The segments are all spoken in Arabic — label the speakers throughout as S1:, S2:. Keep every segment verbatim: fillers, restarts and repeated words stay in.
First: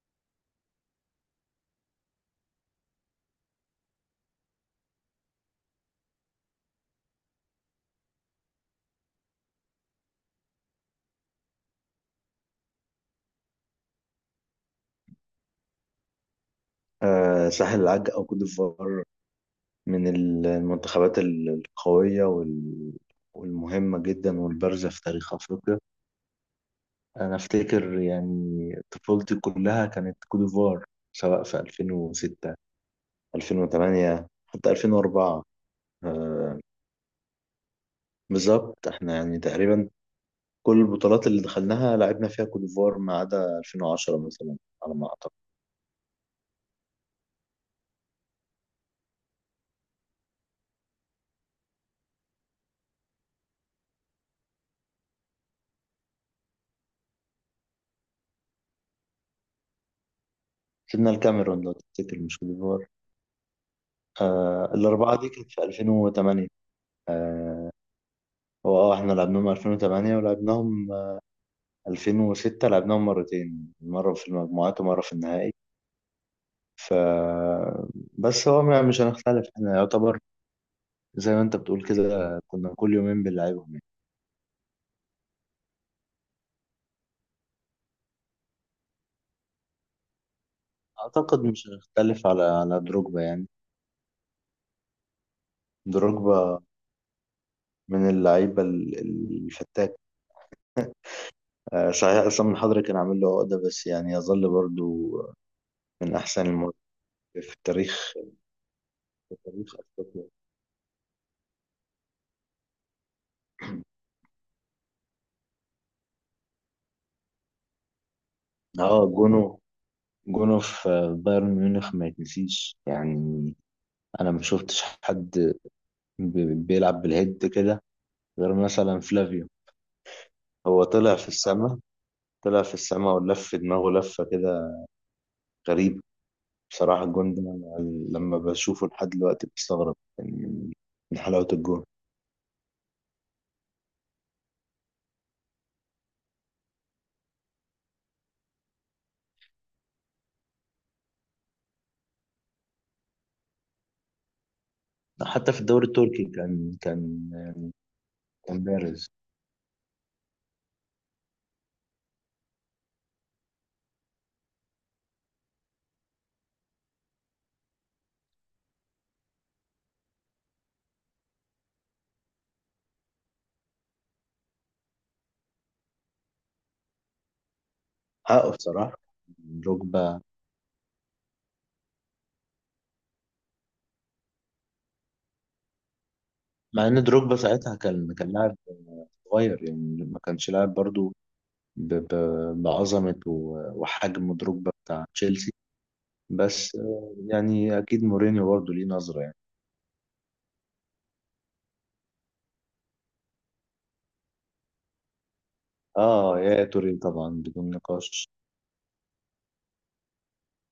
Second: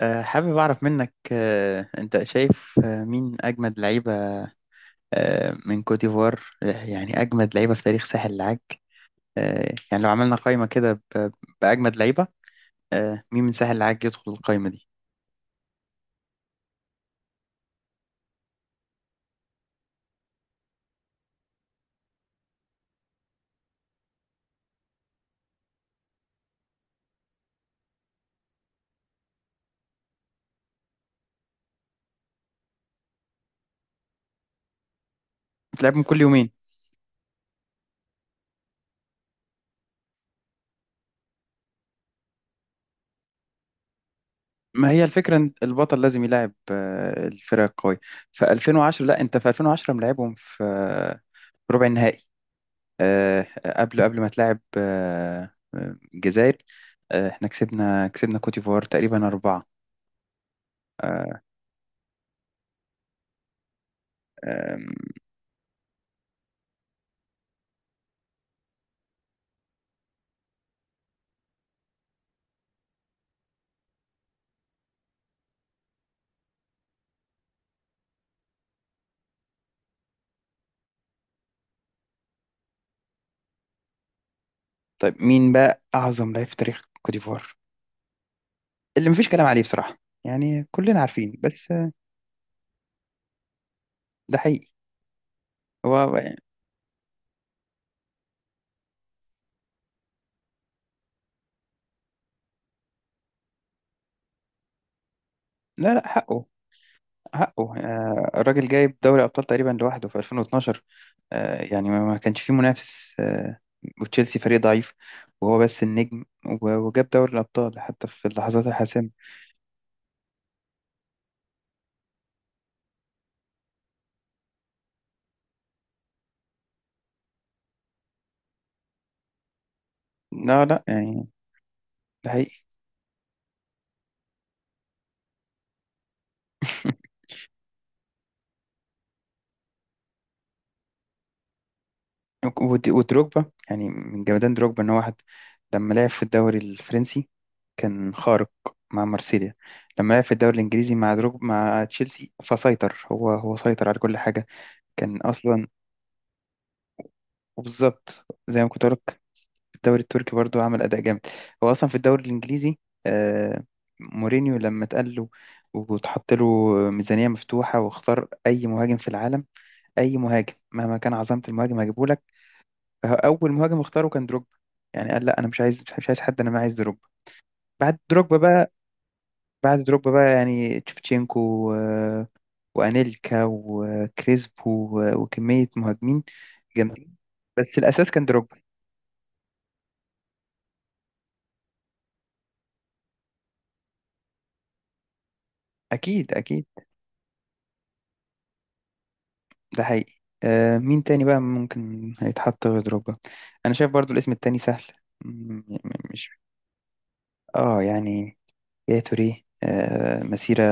S1: آه، حابب أعرف منك آه، أنت شايف آه، مين أجمد لعيبة آه، من كوت ديفوار، آه، يعني أجمد لعيبة في تاريخ ساحل العاج. آه، يعني لو عملنا قائمة كده ب- بأجمد لعيبة. آه، مين من ساحل العاج يدخل القائمة دي؟
S2: آه، ساحل العاج أو كوت ديفوار من المنتخبات القوية وال- والمهمة جدا والبارزة في تاريخ أفريقيا. أنا أفتكر يعني طفولتي كلها كانت كوت ديفوار، سواء في ألفين وستة، ألفين وتمانية، حتى ألفين واربعة.
S1: بتلعبهم كل يومين.
S2: آه، بالظبط، احنا يعني تقريبا كل البطولات اللي دخلناها لعبنا فيها كوت ديفوار ما عدا ألفين وعشرة مثلا،
S1: ما
S2: على
S1: هي
S2: ما أعتقد.
S1: الفكرة إن البطل لازم يلاعب آه، الفرق القوية. في ألفين وعشرة، لا أنت في ألفين وعشرة ملاعبهم في آه، في ربع النهائي. آه، قبل قبل ما تلاعب آه، آه، الجزائر. آه، احنا كسبنا كسبنا كوت ديفوار تقريبا أربعة.
S2: كسبنا
S1: آه،
S2: الكاميرون لو تفتكر، مش كوت ديفوار. آه،
S1: أم،
S2: الأربعة دي كانت في ألفين وتمانية. هو اه احنا لعبناهم ألفين وتمانية ولعبناهم ألفين وستة، لعبناهم مرتين، مرة في المجموعات ومرة في النهائي. ف بس هو ما- مش هنختلف، احنا يعتبر زي ما انت بتقول كده كنا كل يومين بنلعبهم يعني.
S1: طيب مين بقى أعظم لعيب في تاريخ كوت ديفوار اللي مفيش كلام عليه بصراحة؟ يعني كلنا عارفين
S2: اعتقد مش
S1: بس آه،
S2: هنختلف على على دروجبا يعني.
S1: ده حقيقي. هو هو يعني-
S2: دروجبا من اللعيبة ال- ال- الفتاك. آه، صحيح عصام الحضري كان عامل له عقدة، بس يعني يظل برضو
S1: لا لا،
S2: من
S1: حقه.
S2: احسن المواقف في
S1: حقه
S2: التاريخ،
S1: آه، الراجل جايب دوري
S2: في
S1: أبطال تقريبا
S2: تاريخ
S1: لوحده في
S2: افريقيا.
S1: ألفين واتناشر. آه، يعني ما ما كانش فيه منافس، آه، وتشيلسي فريق ضعيف وهو بس النجم، و- وجاب دوري الأبطال حتى في اللحظات
S2: اه
S1: الحاسمة.
S2: جونه، جونه في بايرن ميونخ ما يتنسيش يعني. انا ما شفتش حد ب- بيلعب بالهيد كده غير مثلا فلافيو.
S1: لا لا
S2: هو طلع في
S1: يعني،
S2: السماء،
S1: ده حقيقي.
S2: طلع في السماء ولف دماغه لفة كده غريبة. بصراحة الجون ده أنا لما بشوفه لحد دلوقتي بستغرب من من حلاوة الجون.
S1: ود- ودروجبا، يعني من جمدان دروجبا ان هو واحد. لما لعب في الدوري الفرنسي كان خارق مع مارسيليا. لما لعب في الدوري الانجليزي مع دروب مع تشيلسي، فسيطر. هو هو سيطر على كل حاجه. كان
S2: حتى في
S1: اصلا،
S2: الدوري التركي كان كان
S1: وبالظبط زي
S2: كان
S1: ما كنت
S2: بارز.
S1: بقولك، في الدوري التركي برضو عمل اداء جامد. هو اصلا في الدوري الانجليزي، آه، مورينيو لما اتقال له وتحط له ميزانيه مفتوحه واختار اي مهاجم في العالم، اي مهاجم مهما كان عظمه المهاجم هجيبه لك، فهو اول مهاجم اختاره كان دروب. يعني قال لا، انا مش عايز، مش عايز حد، انا ما عايز دروب. بعد دروجبا
S2: حقه
S1: بقى،
S2: بصراحة
S1: بعد دروجبا
S2: دروجبا.
S1: بقى يعني تشفتشينكو و- وانيلكا وكريسبو و- وكمية مهاجمين
S2: مع ان
S1: جامدين،
S2: دروجبا ساعتها
S1: بس الأساس
S2: كان
S1: كان
S2: كان لاعب
S1: دروجبا.
S2: صغير يعني، ما كانش لاعب برضو ب- ب- بعظمة و- وحجم دروجبا بتاع تشيلسي.
S1: أكيد أكيد.
S2: بس آه، يعني أكيد مورينيو برضه ليه نظرة يعني.
S1: ده حقيقي. آه، مين تاني بقى ممكن هيتحط غير دروجبا؟ أنا شايف برضو الاسم التاني سهل. م- م- مش،
S2: آه يا توري طبعا بدون
S1: آه
S2: نقاش.
S1: يعني يا توريه، آه، مسيرة،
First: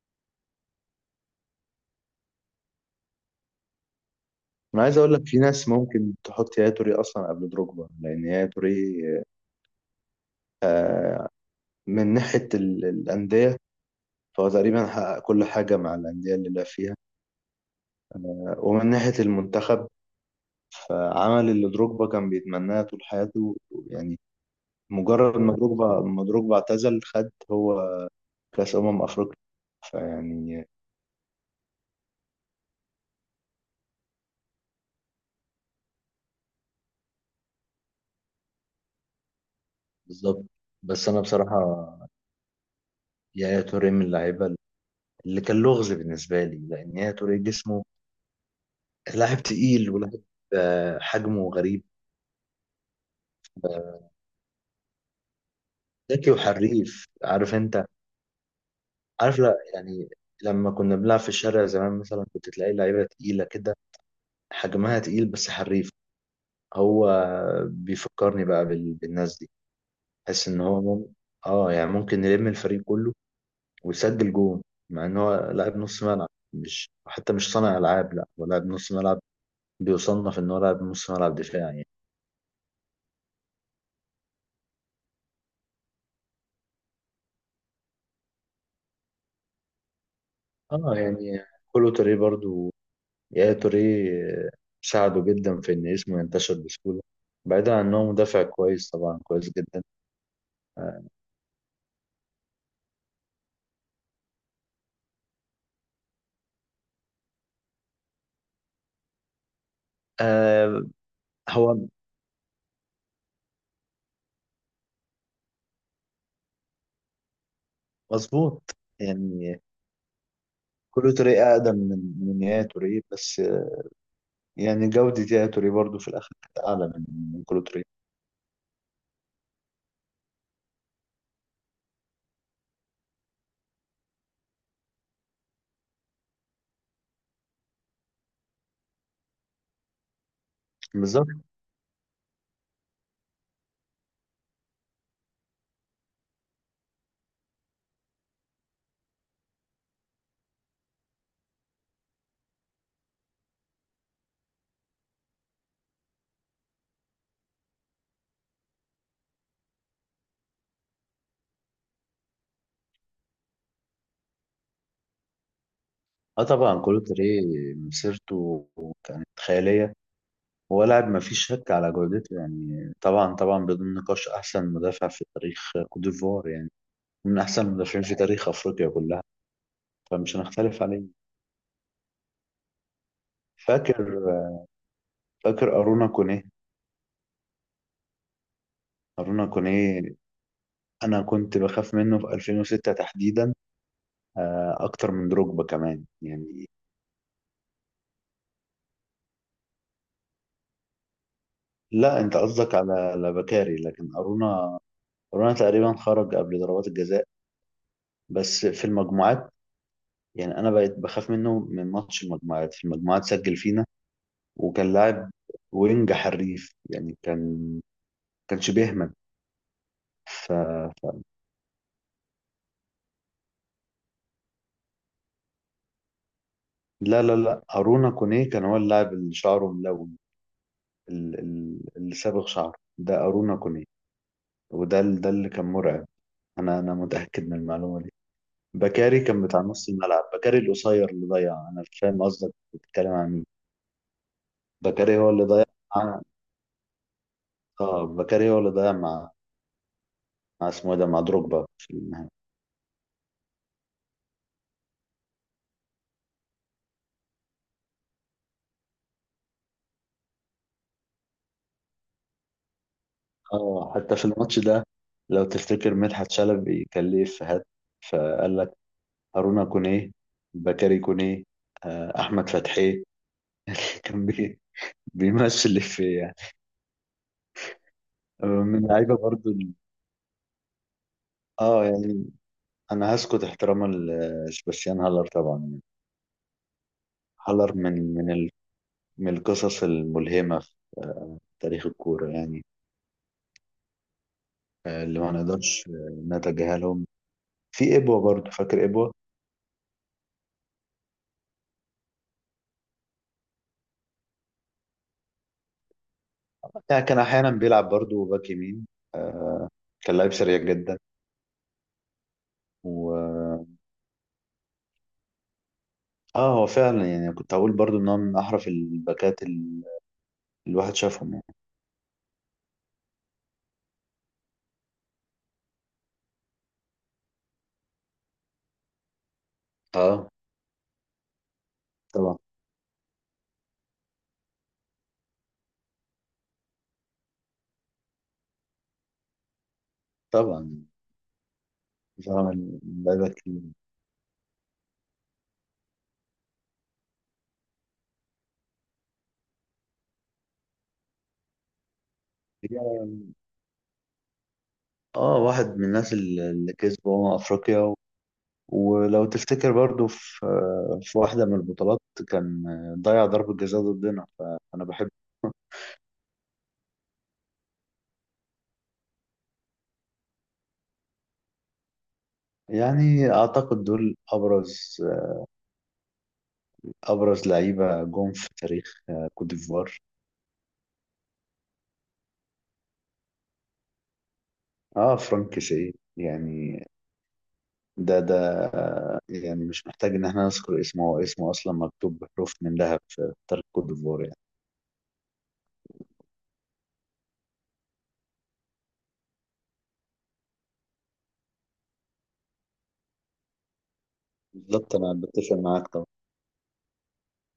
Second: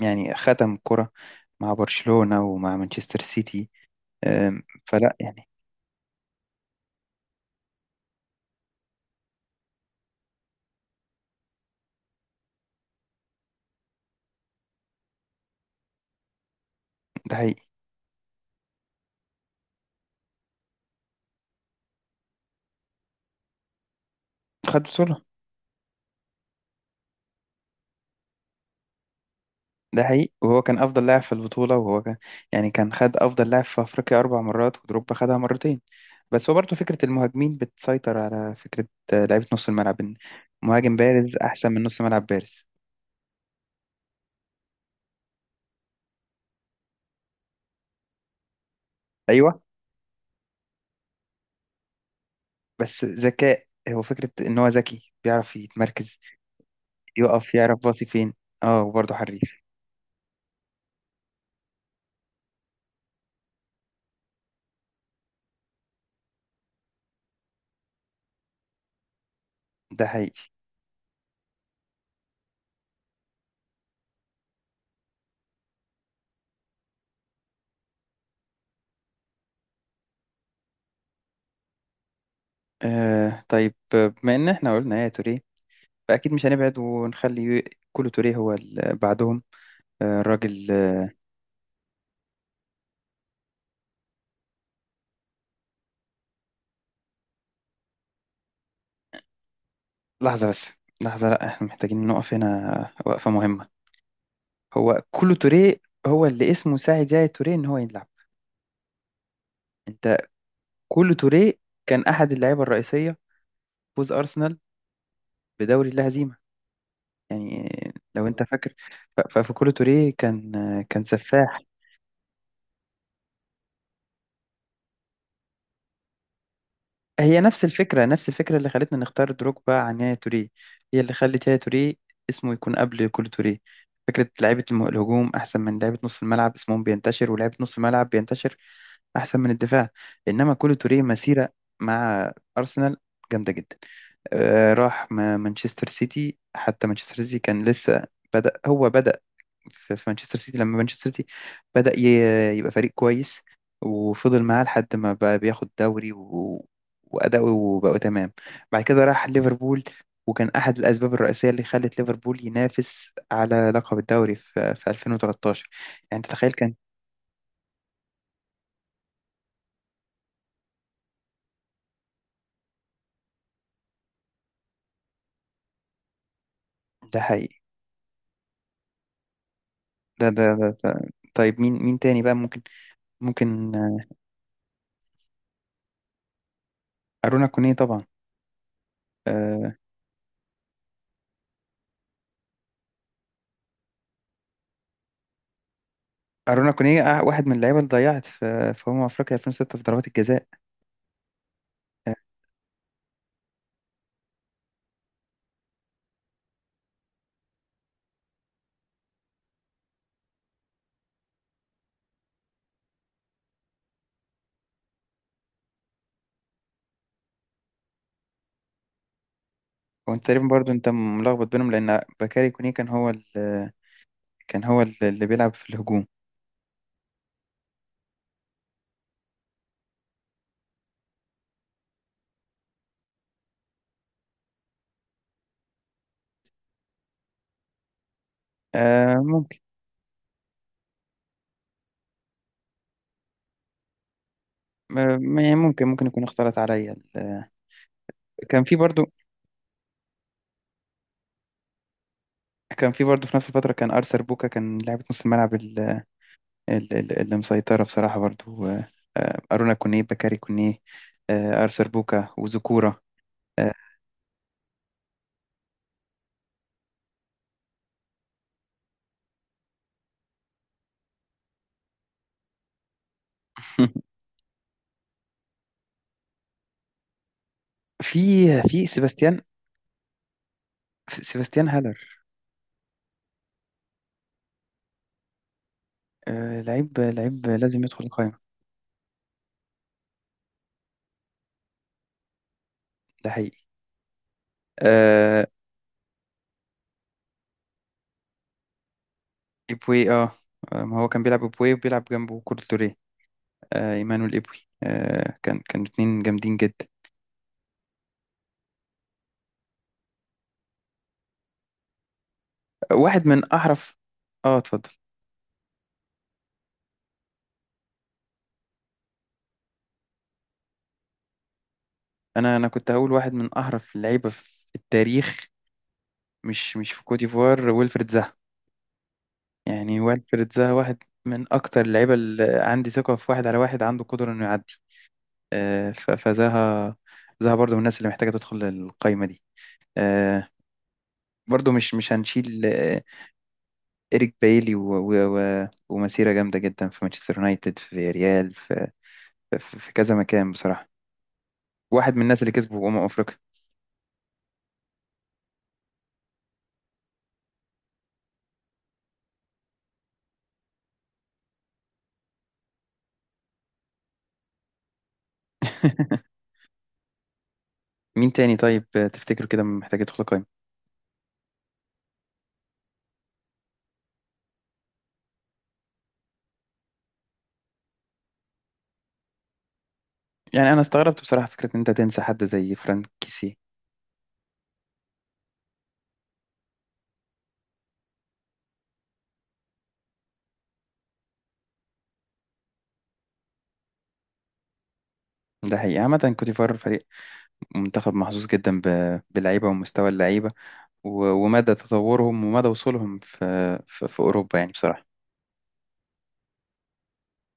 S1: يعني ختم كرة مع برشلونة ومع مانشستر سيتي. آه،
S2: أنا عايز أقول
S1: فلا
S2: لك في
S1: يعني،
S2: ناس ممكن تحط يا توري أصلا قبل دروجبا، لأن يا توري آه، من ناحية ال- الأندية، فهو تقريبا حقق كل حاجة مع الأندية اللي لعب فيها.
S1: ده حقيقي.
S2: ومن ناحية المنتخب، فعمل اللي دروجبا كان بيتمناه طول حياته يعني.
S1: خد بطولة.
S2: مجرد ما دروجبا ما دروجبا اعتزل، خد هو كأس أمم أفريقيا.
S1: ده حقيقي، وهو
S2: فيعني
S1: كان أفضل لاعب في البطولة، وهو كان يعني كان خد أفضل لاعب في أفريقيا أربع مرات، ودروجبا خدها مرتين. بس هو برضه فكرة المهاجمين بتسيطر على فكرة آه، لعيبة نص الملعب، إن
S2: بالظبط.
S1: مهاجم
S2: بس انا
S1: بارز
S2: بصراحه
S1: أحسن من نص ملعب بارز.
S2: يا توريه من اللعيبه اللي كان لغز بالنسبه لي، لان يا توريه جسمه لاعب
S1: أيوه،
S2: تقيل ولاعب، آه، حجمه غريب.
S1: بس ذكاء، هو فكرة إن هو ذكي بيعرف يتمركز،
S2: ذكي وحريف،
S1: يقف،
S2: عارف
S1: يعرف
S2: انت،
S1: باصي فين. اه وبرضه
S2: عارف، لا
S1: حريف.
S2: يعني لما كنا بنلعب في الشارع زمان مثلا كنت تلاقي لعيبه تقيله كده، حجمها تقيل بس حريف. هو بيفكرني بقى بال- بالناس دي.
S1: ده حقيقي.
S2: بحس ان هو مم... اه يعني ممكن يلم الفريق كله وسجل جون، مع ان هو لاعب نص ملعب، مش حتى مش صانع العاب، لا هو لاعب نص ملعب، بيصنف ان هو لاعب نص ملعب دفاعي يعني.
S1: آه طيب، آه، بما إن إحنا قلنا يا توريه، فأكيد مش هنبعد ونخلي كولو توريه هو اللي بعدهم. آه، الراجل،
S2: اه يعني كولو توريه برضو، يا توريه ساعده جدا في ان اسمه ينتشر بسهوله، بعيدا عن انه مدافع كويس، طبعا كويس جدا.
S1: لحظة بس،
S2: آه.
S1: لحظة، لأ احنا محتاجين نقف هنا وقفة مهمة. هو كولو توريه هو اللي اسمه ساعد يا توريه إن هو يلعب؟ أنت،
S2: آه،
S1: كولو توريه
S2: هو
S1: كان أحد اللعيبة الرئيسية، فوز أرسنال بدوري اللا هزيمة، يعني لو أنت
S2: مظبوط
S1: فاكر. ف- ف-
S2: يعني.
S1: فكولو توريه كان كان
S2: كولو توريه
S1: سفاح.
S2: اقدم من من يا توريه، بس يعني جوده يا توريه برضو في الاخر كانت اعلى من
S1: هي
S2: من كولو
S1: نفس
S2: توريه.
S1: الفكرة، نفس الفكرة اللي خلتنا نختار دروجبا عن يايا توريه، هي اللي خلت يايا توريه اسمه يكون قبل كول توريه. فكرة لعيبة الم- الهجوم أحسن من لعيبة نص الملعب، اسمهم بينتشر، ولعيبة نص الملعب بينتشر أحسن من الدفاع. إنما كول توريه
S2: بالظبط.
S1: مسيرة مع أرسنال جامدة جدا. آه، راح ما- مانشستر سيتي، حتى مانشستر سيتي كان لسه بدأ. هو بدأ في في مانشستر سيتي لما مانشستر سيتي بدأ ي- يبقى فريق كويس، وفضل معاه لحد ما بقى بياخد دوري، و... وأداؤه وبقوا تمام. بعد كده راح ليفربول، وكان أحد الأسباب الرئيسية اللي خلت ليفربول ينافس على لقب الدوري في, في ألفين وتلتاشر. يعني
S2: اه
S1: تتخيل كان
S2: طبعا كولوتري مسيرته كانت خيالية. هو لاعب ما فيش شك على جودته يعني، طبعا طبعا بدون نقاش أحسن مدافع في تاريخ كوت ديفوار يعني،
S1: ده
S2: من
S1: حقيقي.
S2: أحسن المدافعين في تاريخ أفريقيا كلها،
S1: ده
S2: فمش
S1: ده, ده,
S2: هنختلف
S1: ده.
S2: عليه.
S1: طيب مين، مين تاني بقى ممكن ممكن
S2: فاكر
S1: آه،
S2: فاكر أرونا كونيه.
S1: أرونا كونيه طبعا.
S2: أرونا
S1: آه،
S2: كونيه، أنا كنت بخاف منه في ألفين وستة تحديدا، آه، أكتر من دروجبا كمان يعني.
S1: أرونا كونيه آه، واحد من اللعيبة اللي ضيعت في في أمم أفريقيا ألفين وستة في ضربات الجزاء.
S2: لا أنت قصدك على على بكاري، لكن أرونا، أرونا تقريبا خرج قبل ضربات الجزاء، بس في المجموعات. يعني انا بقيت بخاف منه من ماتش المجموعات، في المجموعات سجل فينا، وكان لاعب وينج حريف يعني، كان كانش بيهمل.
S1: وانت تقريبا
S2: ف...
S1: برضو انت
S2: ف...
S1: ملخبط بينهم، لان بكاري كوني كان هو ال- كان هو ال- اللي بيلعب في الهجوم.
S2: لا لا لا، أرونا كونيه كان هو اللاعب اللي شعره ملون، ال- ال- اللي صابغ شعره، ده أرونا كونيه، وده ال- ده اللي كان مرعب. انا انا متأكد من المعلومة دي.
S1: آه
S2: بكاري كان
S1: ممكن،
S2: بتاع نص الملعب، بكاري القصير اللي ضيع. انا مش فاهم قصدك بتتكلم عن مين.
S1: آه،
S2: بكاري هو اللي
S1: يعني
S2: ضيع
S1: ممكن، ممكن
S2: مع،
S1: يكون اختلط عليا ال-
S2: اه بكاري هو
S1: كان
S2: اللي
S1: في
S2: ضيع
S1: برضو،
S2: مع، مع اسمه إيه ده، مع دروجبا في النهائي.
S1: كان في برضو في نفس الفترة كان أرثر بوكا، كان لاعب نص الملعب ال- ال- ال- اللي مسيطرة بصراحة برضو، آه، آه، أرونا كونيه، بكاري كونيه، آه، أرثر بوكا، وزكورة. آه،
S2: اه حتى في الماتش ده لو تفتكر مدحت شلبي كان ليه افيهات، فقال لك هارونا كونيه، بكاري كونيه، آه، احمد فتحي. كان بي- بيمثل الافيه يعني. آه،
S1: في في
S2: من لعيبه
S1: سيباستيان،
S2: برضو ال-
S1: سيباستيان
S2: اه
S1: هالر.
S2: يعني انا هسكت احتراما لسباستيان هالر طبعا يعني.
S1: آه، لعيب لعيب
S2: هالر
S1: لازم يدخل
S2: من من
S1: القائمة.
S2: ال... من القصص الملهمه في تاريخ الكوره يعني.
S1: ده حقيقي.
S2: آه، اللي ما
S1: آه،
S2: نقدرش آه، نتجاهلهم في ابوه برضو، فاكر ابوه.
S1: إبوي اه. آه، ما هو كان بيلعب إبوي وبيلعب جنبه كولتوريه. آه إيمانويل إبوي، آه كان، كانوا اتنين جامدين جدا.
S2: يعني كان احيانا بيلعب برضو باك يمين. آه، كان لعيب سريع جدا.
S1: واحد من
S2: و
S1: أحرف. اه اتفضل.
S2: اه هو فعلا يعني كنت هقول برضو ان هو من احرف الباكات ال- الواحد شافهم يعني.
S1: أنا أنا كنت هقول واحد من أحرف اللعيبة في التاريخ، مش مش في كوت ديفوار، ويلفريد زاها. يعني
S2: اه
S1: ويلفريد زاها واحد من أكتر اللعيبة
S2: طبعا
S1: اللي عندي ثقة في واحد على واحد عنده قدرة إنه يعدي. آه ف- فزاها، زاها برضو من الناس اللي محتاجة تدخل القايمة دي. آه،
S2: طبعا.
S1: برضو مش مش هنشيل
S2: فاهم، اللعيبه كتير.
S1: إيريك بايلي و... و... و... ومسيرة جامدة جدا في مانشستر يونايتد، في ريال، في... في... في كذا مكان بصراحة. واحد من الناس اللي كسبوا أمم أفريقيا.
S2: اه واحد من الناس ال- اللي كسبوا أمم افريقيا و- ولو تفتكر برضو في في واحده من البطولات كان ضيع ضربه جزاء ضدنا، فانا بحب.
S1: مين تاني طيب تفتكره كده محتاج يدخل قائمة؟
S2: يعني اعتقد دول ابرز ابرز لعيبه جم في تاريخ كوت ديفوار.
S1: يعني أنا استغربت بصراحة فكرة إن أنت تنسى حد زي فرانك كيسي.
S2: اه فرانك سي يعني، ده ده، آه، يعني مش محتاج ان احنا نذكر اسمه، هو اسمه اصلا مكتوب بحروف من ذهب في تاريخ كوت ديفوار يعني.
S1: ده حقيقي. عامة كوتيفار فريق، منتخب محظوظ جدا ب... باللعيبة ومستوى اللعيبة و... ومدى تطورهم ومدى وصولهم في... في... في أوروبا يعني
S2: بالظبط، انا
S1: بصراحة.
S2: بتفق معاك.